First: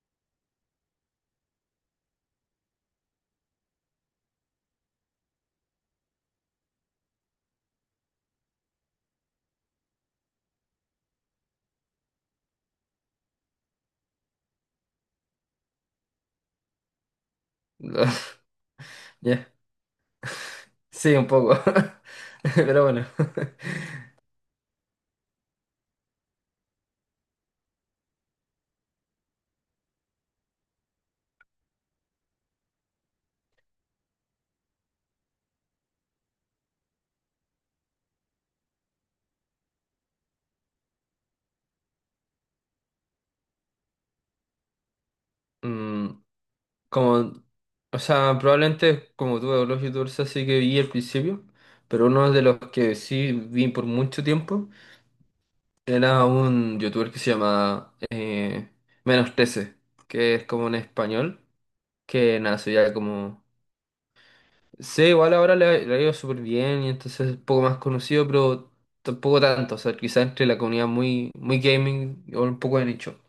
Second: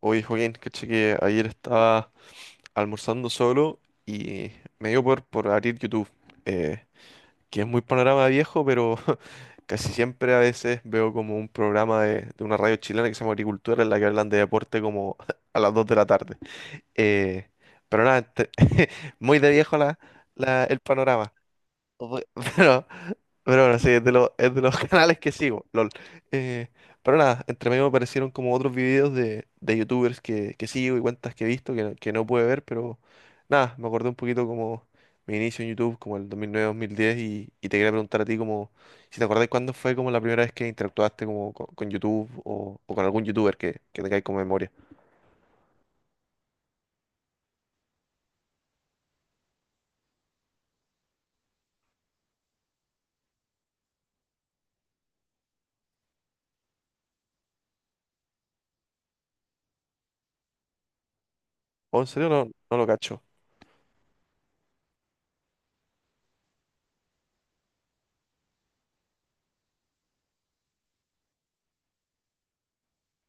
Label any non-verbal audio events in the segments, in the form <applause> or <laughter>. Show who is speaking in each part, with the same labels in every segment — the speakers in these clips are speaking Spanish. Speaker 1: Oye, Joaquín, caché que ayer estaba almorzando solo y me dio por abrir YouTube, eh, que es muy panorama viejo, pero <laughs> casi siempre a veces veo como un programa de una radio chilena que se llama Agricultura, en la que hablan de deporte como <laughs> a las 2 de la tarde. Eh, pero nada,
Speaker 2: <laughs>
Speaker 1: <laughs> muy de
Speaker 2: Ya.
Speaker 1: viejo el
Speaker 2: Sí, un
Speaker 1: panorama.
Speaker 2: poco. <laughs>
Speaker 1: Voy- <laughs>
Speaker 2: Pero
Speaker 1: Pero,
Speaker 2: bueno.
Speaker 1: pero bueno, sí, es de los <laughs> canales que sigo, LOL. Eh, pero nada, entre medio me aparecieron como otros videos de youtubers que sigo y cuentas que he visto que no pude ver, pero nada, me acordé un poquito como mi inicio en YouTube, como el dos 2009 mil diez y te quería preguntar a ti como si te acordás cuándo fue como la primera vez que interactuaste como con YouTube o con algún youtuber que tengáis como memoria.
Speaker 2: Mm, Como, o sea, probablemente como tuve Dolores y Dulce, sí que vi al principio, pero uno de los que sí vi por mucho tiempo era un youtuber que se llama Menos 13, que es como en español,
Speaker 1: ¿O en serio
Speaker 2: que
Speaker 1: no,
Speaker 2: nada,
Speaker 1: no lo
Speaker 2: sería
Speaker 1: cacho?
Speaker 2: como... Sí, igual ahora le ha ido súper bien y entonces es un poco más conocido, pero tampoco tanto, o sea, quizás entre la comunidad muy, muy gaming o un poco de nicho.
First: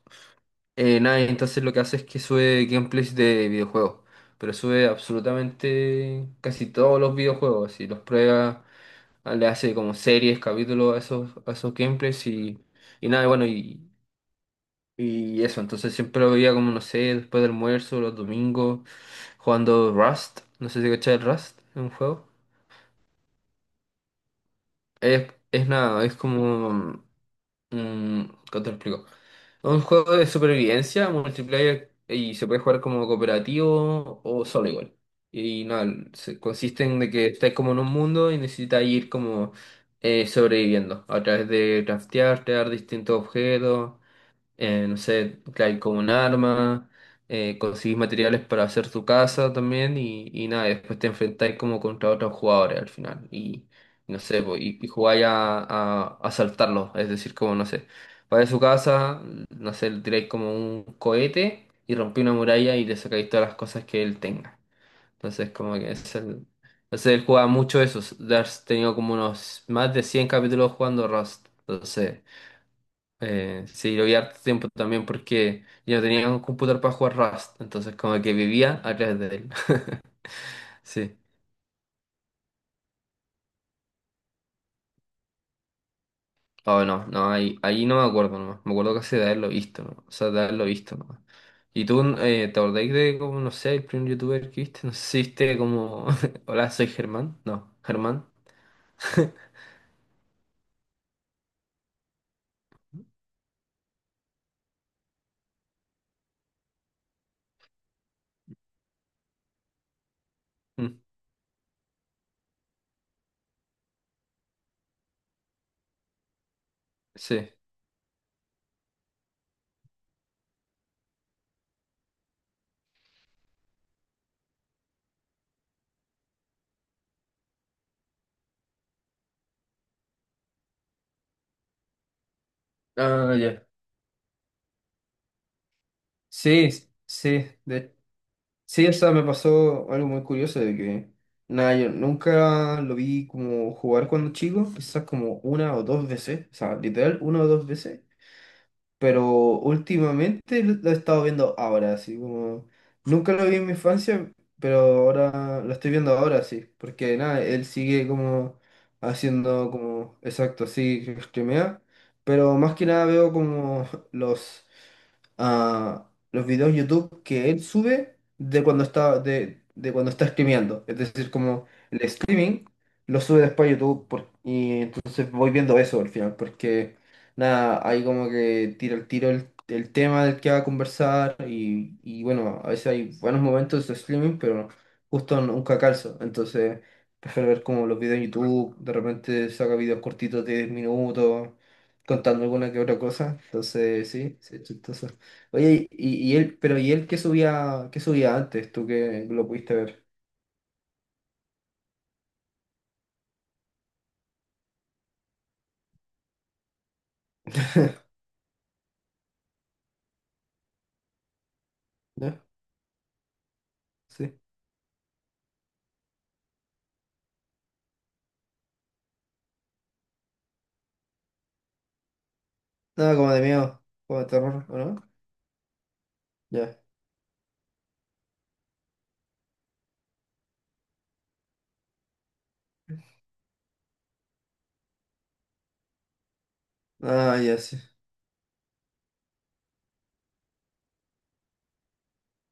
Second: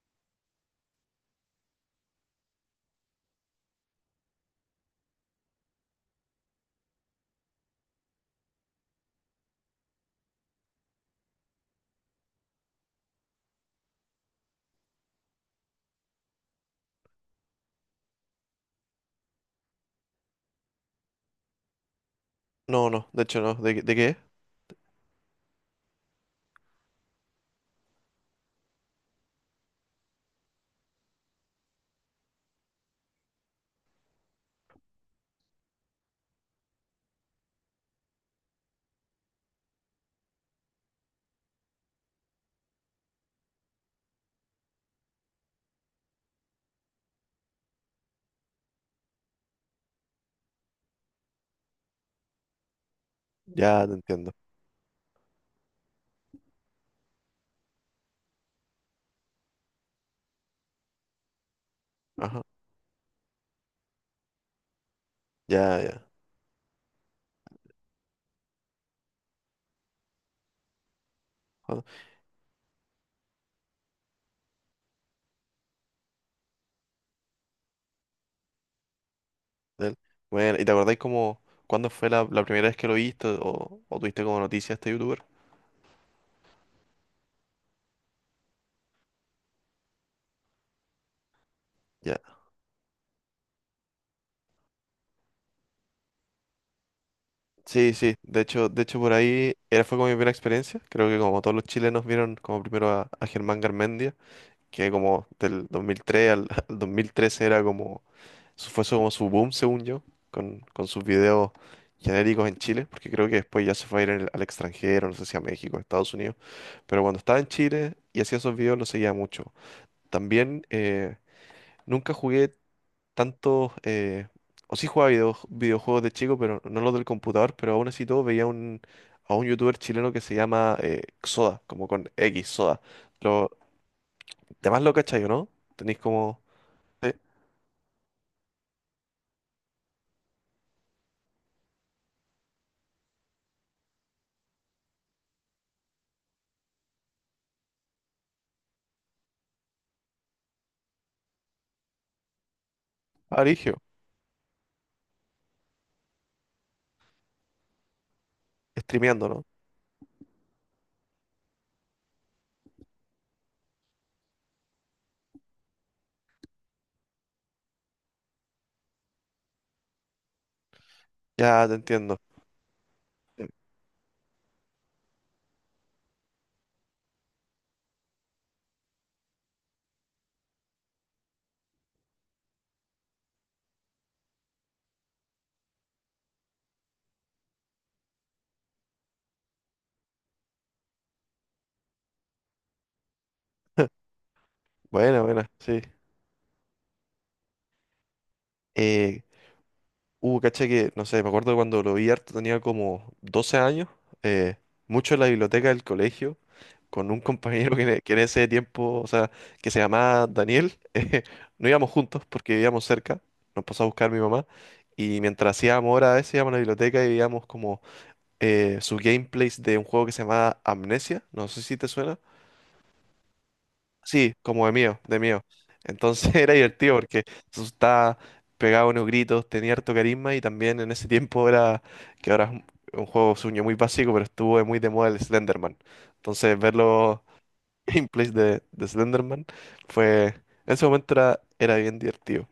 Speaker 2: Nada, y entonces lo que hace es que sube gameplays de videojuegos, pero sube absolutamente casi todos los videojuegos, y los prueba, ah, le hace como series, capítulos a esos gameplays y nada, y bueno, y eso, entonces siempre lo veía como, no sé, después del almuerzo, los domingos, jugando Rust, no sé si cachai el Rust, es un juego.
Speaker 1: No, no, de hecho no. ¿De, qué- de qué es?
Speaker 2: Es nada, es como... mm, ¿Cómo te lo explico? Es un juego de supervivencia, multiplayer, y se puede jugar como cooperativo o solo igual. Y nada, consiste en de que estáis como en un mundo y necesitáis ir como sobreviviendo a través de craftear, crear distintos objetos, no sé, claro, con un arma, conseguís materiales para hacer tu casa también y nada, y después te enfrentáis como contra otros jugadores al final y
Speaker 1: Ya te
Speaker 2: no
Speaker 1: entiendo.
Speaker 2: sé, po, y jugáis a asaltarlos, es decir, como no sé, vais a su casa, no sé, le tiráis como un cohete y rompí una
Speaker 1: Ajá,
Speaker 2: muralla y le sacáis todas las cosas que él tenga. Entonces, como
Speaker 1: ya,
Speaker 2: que
Speaker 1: ya.
Speaker 2: es el... Entonces él jugaba mucho eso, has tenido como unos más de 100 capítulos jugando Rust, entonces... Sí, lo vi harto tiempo también porque yo no tenía un computador para jugar Rust, entonces como que vivía a través de él.
Speaker 1: De él.
Speaker 2: <laughs>
Speaker 1: Bueno, ¿y te acordáis
Speaker 2: Sí.
Speaker 1: como cuándo fue la primera vez que lo viste o tuviste como noticia a este youtuber?
Speaker 2: Oh, no, no, ahí no me acuerdo nomás. Me acuerdo casi de haberlo visto, ¿no? O sea, de haberlo visto nomás. ¿Y tú
Speaker 1: Ya.
Speaker 2: te acordáis de como, no sé, el primer youtuber que viste? No sé si viste como, <laughs> hola, soy Germán. No,
Speaker 1: Sí, sí.
Speaker 2: Germán.
Speaker 1: De hecho por
Speaker 2: <laughs>
Speaker 1: ahí era fue como mi primera experiencia. Creo que como todos los chilenos vieron como primero a Germán Garmendia, que como del 2003 al, <laughs> al 2013 era como como su boom, según yo, con
Speaker 2: Mm.
Speaker 1: sus videos genéricos en Chile, porque creo que después ya se fue a ir al, al extranjero, no sé si a México, a Estados Unidos, pero cuando estaba en
Speaker 2: Sí.
Speaker 1: Chile y hacía esos videos lo seguía mucho. También nunca jugué tantos, eh, o sí jugaba videojuegos de chico, pero no los del computador, pero aún así todo veía a un youtuber chileno que se llama Xoda, como con X, Xoda.
Speaker 2: Ah,
Speaker 1: Lo,
Speaker 2: ya.
Speaker 1: demás lo cachai, ¿o no? Tenéis como...
Speaker 2: Sí,
Speaker 1: Sí,
Speaker 2: sí, de Sí, o sea, me pasó algo muy curioso de que, nada, yo nunca lo vi como jugar cuando chico, quizás como una o dos veces, o sea, literal, una o dos veces, pero últimamente lo he estado viendo ahora, así como, nunca
Speaker 1: ah,
Speaker 2: lo vi en mi
Speaker 1: Brigio,
Speaker 2: infancia, pero ahora lo estoy viendo ahora, sí, porque nada, él sigue como
Speaker 1: streameando, ¿no?
Speaker 2: haciendo como, exacto, así, que streamea, pero más que nada veo como <laughs> los a los videos YouTube que él sube de cuando está, de cuando está streameando. Es decir, como
Speaker 1: Ya te entiendo.
Speaker 2: streaming, lo sube después a YouTube y entonces voy viendo eso al final, porque nada, ahí como que tiro el tema del que va a conversar y bueno, a veces hay buenos momentos de streaming, pero justo nunca calzo, entonces prefiero ver como los videos en YouTube, de repente saca videos cortitos de 10 minutos, contando alguna que otra cosa,
Speaker 1: <laughs>
Speaker 2: entonces sí, sí, chistoso.
Speaker 1: Buena, buena, sí.
Speaker 2: Oye, y él, pero ¿y él qué subía antes? Tú
Speaker 1: Eh,
Speaker 2: que lo pudiste ver.
Speaker 1: Caché que, no sé, me acuerdo cuando lo vi harto, tenía como 12 años, eh, mucho en la biblioteca del colegio, con un <laughs> compañero que
Speaker 2: <laughs>
Speaker 1: en ese tiempo, o sea, que se llamaba Daniel, <laughs> no íbamos juntos
Speaker 2: ¿Ya?
Speaker 1: porque vivíamos cerca, nos pasó a buscar mi
Speaker 2: Sí.
Speaker 1: mamá, y mientras hacíamos horas a veces íbamos a la biblioteca y veíamos como su gameplays de un juego que se llamaba Amnesia, no sé si te suena.
Speaker 2: No, como de miedo, como de
Speaker 1: Sí, como
Speaker 2: terror,
Speaker 1: de
Speaker 2: ¿o
Speaker 1: mío,
Speaker 2: no?
Speaker 1: de mío. Entonces <laughs> era
Speaker 2: Ya.
Speaker 1: divertido porque se asustaba, pegaba unos gritos, tenía harto carisma y también en ese tiempo era, que ahora es un juego sueño muy básico, pero estuvo muy de moda el Slenderman. Entonces verlo
Speaker 2: Ah, ya sí.
Speaker 1: <laughs> gameplays de Slenderman fue, en ese momento era, era bien divertido.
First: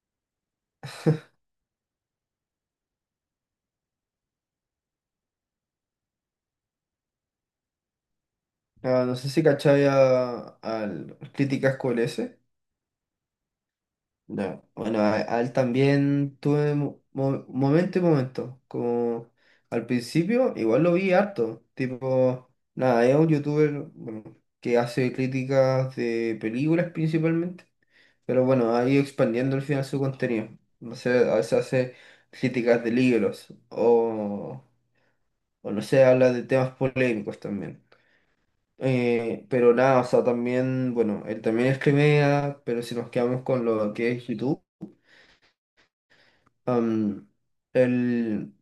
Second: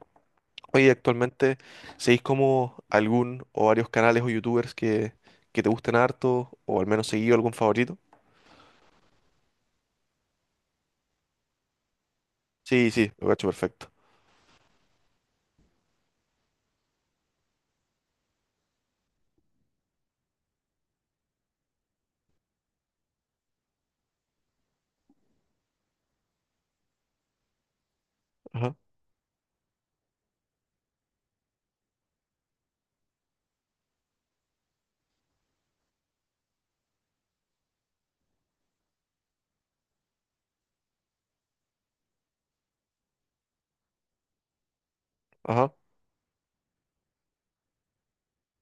Speaker 1: Oye, actualmente, ¿seguís como algún o varios canales o youtubers que te gusten harto o al menos seguido algún favorito?
Speaker 2: Ah, no sé si cachaba al Críticas QLS.
Speaker 1: Sí, sí, lo cacho perfecto.
Speaker 2: Ya. Bueno, a él también tuve momento y momento. Como al principio, igual lo vi harto. Tipo, nada, es un youtuber, bueno, que hace críticas de películas principalmente. Pero
Speaker 1: Ajá,
Speaker 2: bueno, ha ido expandiendo al final su contenido. No sé, a veces hace críticas de libros o. O no sé, habla de temas polémicos también. Pero nada, o sea, también, bueno, él también es Crimea, pero si nos quedamos con lo que es YouTube,
Speaker 1: ajá,
Speaker 2: am, él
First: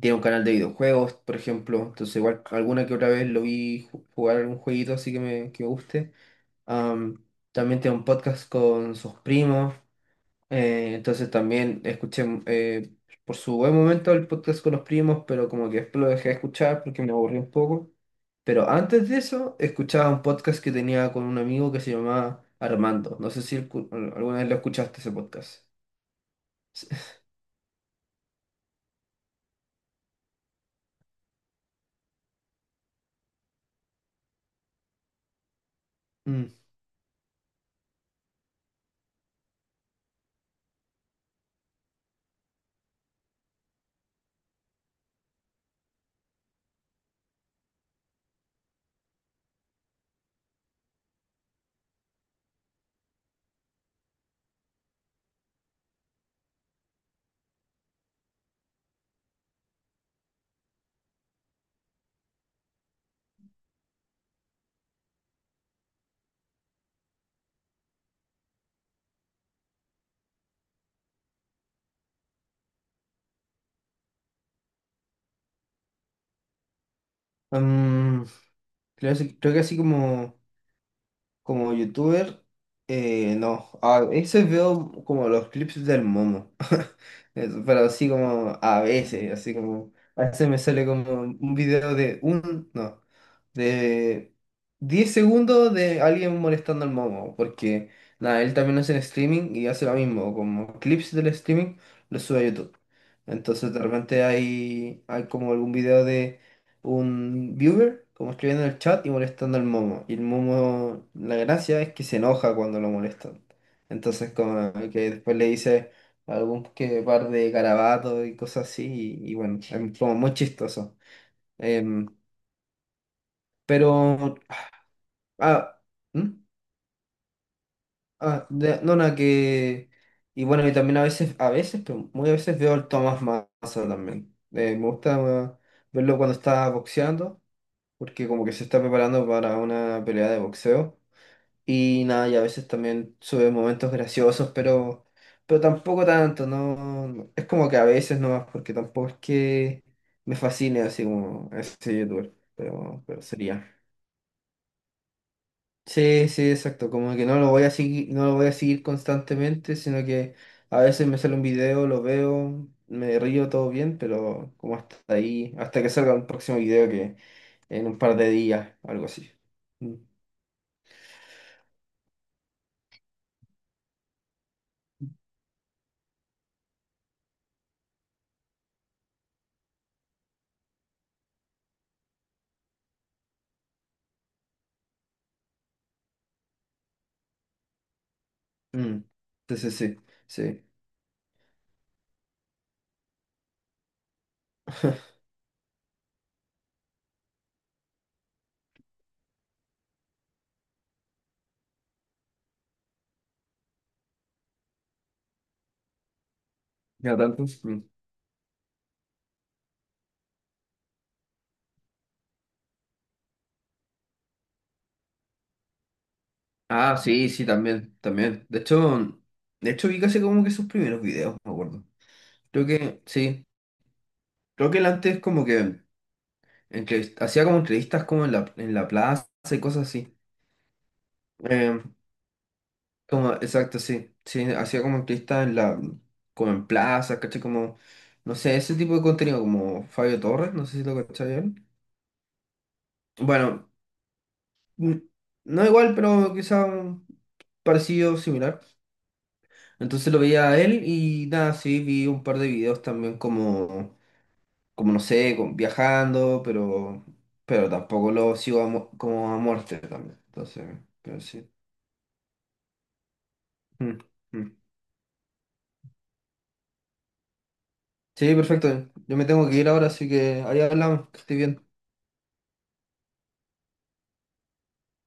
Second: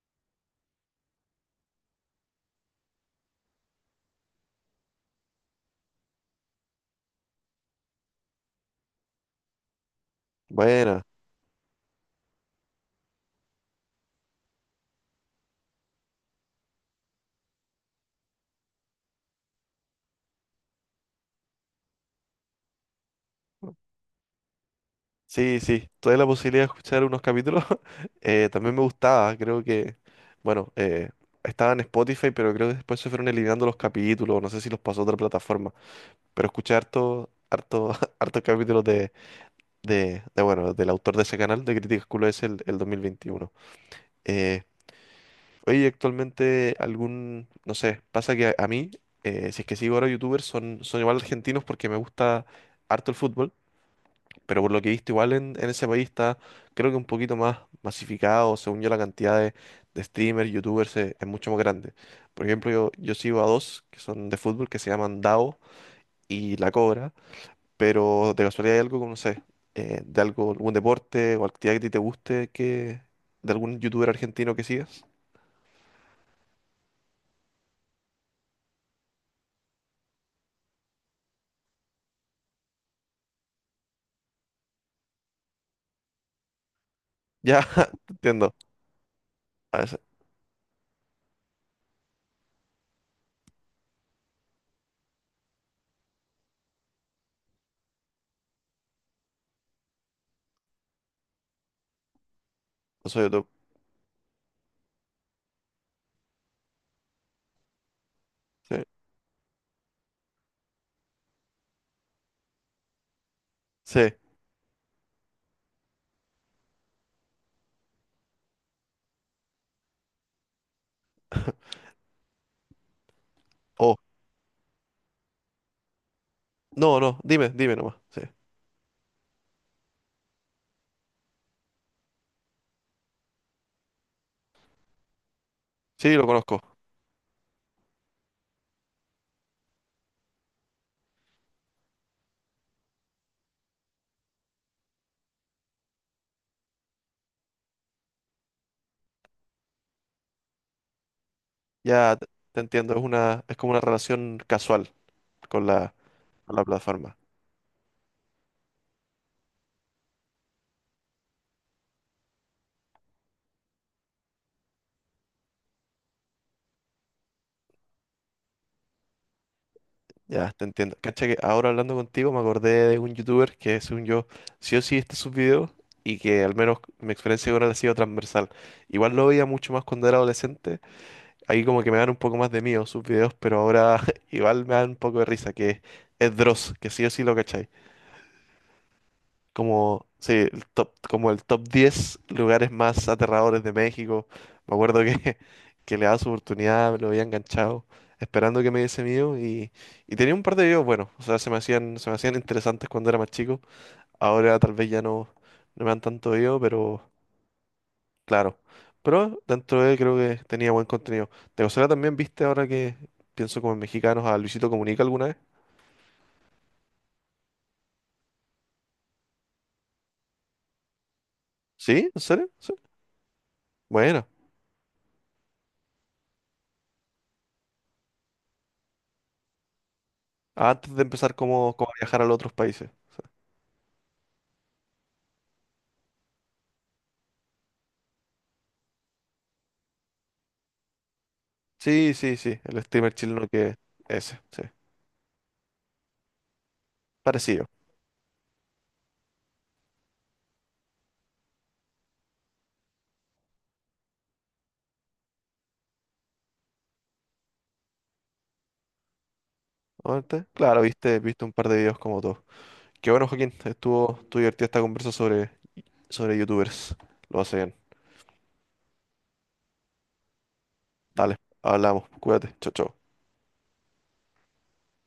Speaker 2: tiene un canal de videojuegos, por ejemplo, entonces igual alguna que otra vez lo vi jugar algún jueguito así que me guste. Am, También tiene un podcast con sus primos,
Speaker 1: buena.
Speaker 2: entonces también escuché por su buen momento el podcast con los primos, pero como que después lo dejé de escuchar porque me aburrí un poco. Pero antes de eso, escuchaba un podcast que tenía con un amigo que se llamaba Armando. No sé si alguna vez lo escuchaste ese
Speaker 1: Sí,
Speaker 2: podcast.
Speaker 1: sí, tuve la posibilidad de escuchar unos
Speaker 2: <laughs>
Speaker 1: capítulos. <laughs> También me gustaba, creo que, bueno, estaba en Spotify, pero creo que después se fueron eliminando los capítulos, no sé si los pasó a otra plataforma, pero
Speaker 2: Mm.
Speaker 1: escuché harto, harto, <laughs> hartos capítulos de, bueno, del autor de ese canal, de Críticas Culo es el 2021. Eh, Oye, actualmente algún, no sé, pasa que a mí, si es que sigo ahora youtubers, son, son igual argentinos porque me gusta harto el fútbol. Pero por lo que he visto, igual en ese país está, creo que un poquito más masificado, según yo, la cantidad de streamers, youtubers es, mucho más grande. Por ejemplo, yo sigo a dos que son de fútbol, que se llaman Dao y La Cobra, pero de casualidad hay algo como, no sé, algún deporte o actividad que a ti te guste, que, de algún youtuber argentino que sigas.
Speaker 2: Mm, creo, Creo que así como... Como youtuber, no. A veces veo como los clips del Momo. <laughs>
Speaker 1: Ya,
Speaker 2: Eso. Pero
Speaker 1: <laughs>
Speaker 2: así
Speaker 1: te entiendo.
Speaker 2: como a veces, así
Speaker 1: A
Speaker 2: como.
Speaker 1: ver,
Speaker 2: A veces me sale como un video de un. No. De 10 segundos de alguien molestando al Momo. Porque, nada, él también hace el streaming y hace lo mismo. Como clips del streaming, los sube a YouTube.
Speaker 1: no soy YouTube.
Speaker 2: Entonces de repente hay, hay como algún video de un viewer como escribiendo en
Speaker 1: Sí,
Speaker 2: el chat y molestando al Momo. Y el Momo, la gracia es que se enoja cuando lo molestan.
Speaker 1: sí.
Speaker 2: Entonces, como que después le dice algún que par de garabatos y cosas así, y bueno, es como muy chistoso. Em,
Speaker 1: Oh,
Speaker 2: pero, ah, ¿Hmm?
Speaker 1: no, no, dime, dime nomás. Sí,
Speaker 2: No, nada, que. Y bueno, y también a veces, pero muy a veces veo al Tomás Massa también. Me gusta
Speaker 1: sí,
Speaker 2: verlo
Speaker 1: lo
Speaker 2: cuando
Speaker 1: conozco.
Speaker 2: está boxeando. Porque como que se está preparando para una pelea de boxeo. Y nada, y a veces también sube momentos graciosos, pero tampoco tanto, es como que a veces nomás, porque tampoco es que me fascine así como ese
Speaker 1: Ya
Speaker 2: youtuber,
Speaker 1: te entiendo, es
Speaker 2: pero
Speaker 1: una, es
Speaker 2: sería.
Speaker 1: como una relación casual con la,
Speaker 2: Sí, sí,
Speaker 1: con la
Speaker 2: exacto, como
Speaker 1: plataforma.
Speaker 2: que no lo voy a seguir, no lo voy a seguir constantemente, sino que a veces me sale un video, lo veo, me río todo bien, pero como hasta ahí, hasta que salga un próximo video que en un par de días, algo así. Mm.
Speaker 1: Ya, te entiendo. Cacha que ahora hablando contigo me acordé de un youtuber que según yo sí o sí está sus videos y que al menos mi experiencia con él ha sido transversal. Igual lo veía mucho más cuando era adolescente. Ahí como que me dan un poco más de miedo sus videos, pero ahora <laughs> igual me dan un poco de risa, que es Dross, que sí o sí lo cachai.
Speaker 2: Mm. Sí, sí, sí,
Speaker 1: Como, sí, el
Speaker 2: sí.
Speaker 1: top, como el top 10 lugares más aterradores de México. Me acuerdo
Speaker 2: <laughs>
Speaker 1: que, <laughs> que le daba su oportunidad, me lo había enganchado, esperando que me diese mío y tenía un par de videos buenos, o sea, se me hacían interesantes cuando era más chico. Ahora tal vez ya no, no me dan tanto video, pero
Speaker 2: Ya tanto. Mm.
Speaker 1: claro. Pero dentro de él creo que tenía buen contenido. ¿De casualidad también viste ahora que pienso como en mexicanos a Luisito Comunica alguna vez?
Speaker 2: Ah, sí, sí, también, también. De hecho vi casi como que sus primeros videos, me acuerdo.
Speaker 1: ¿Sí? ¿En serio?
Speaker 2: Creo
Speaker 1: ¿Sí?
Speaker 2: que, sí.
Speaker 1: Bueno,
Speaker 2: Creo que él antes como que hacía como entrevistas como en la plaza y cosas así.
Speaker 1: antes de empezar como,
Speaker 2: Eh,
Speaker 1: como a viajar a los otros países.
Speaker 2: exacto, sí. Sí, hacía como entrevistas en la, como en plazas, caché, como, no sé, ese tipo de contenido, como Fabio Torres, no sé si lo cachai él.
Speaker 1: Sí, sí, sí, el streamer chileno
Speaker 2: Bueno,
Speaker 1: que ese, sí,
Speaker 2: mm, no igual, pero quizá un
Speaker 1: parecido.
Speaker 2: parecido, similar. Entonces lo veía a él y nada, sí, vi un par de videos también como, como no sé, viajando, pero tampoco lo sigo a como a muerte también.
Speaker 1: Obviamente,
Speaker 2: Entonces,
Speaker 1: claro, viste,
Speaker 2: pero
Speaker 1: viste
Speaker 2: sí.
Speaker 1: un par de videos como todos. Qué bueno, Joaquín,
Speaker 2: Mm,
Speaker 1: estuvo, estuvo divertida
Speaker 2: mm.
Speaker 1: esta conversa sobre, sobre youtubers. Lo hace bien.
Speaker 2: Sí, perfecto. Yo me tengo que ir ahora, así que ahí hablamos, que esté
Speaker 1: Dale,
Speaker 2: bien.
Speaker 1: hablamos, cuídate, chao, chao.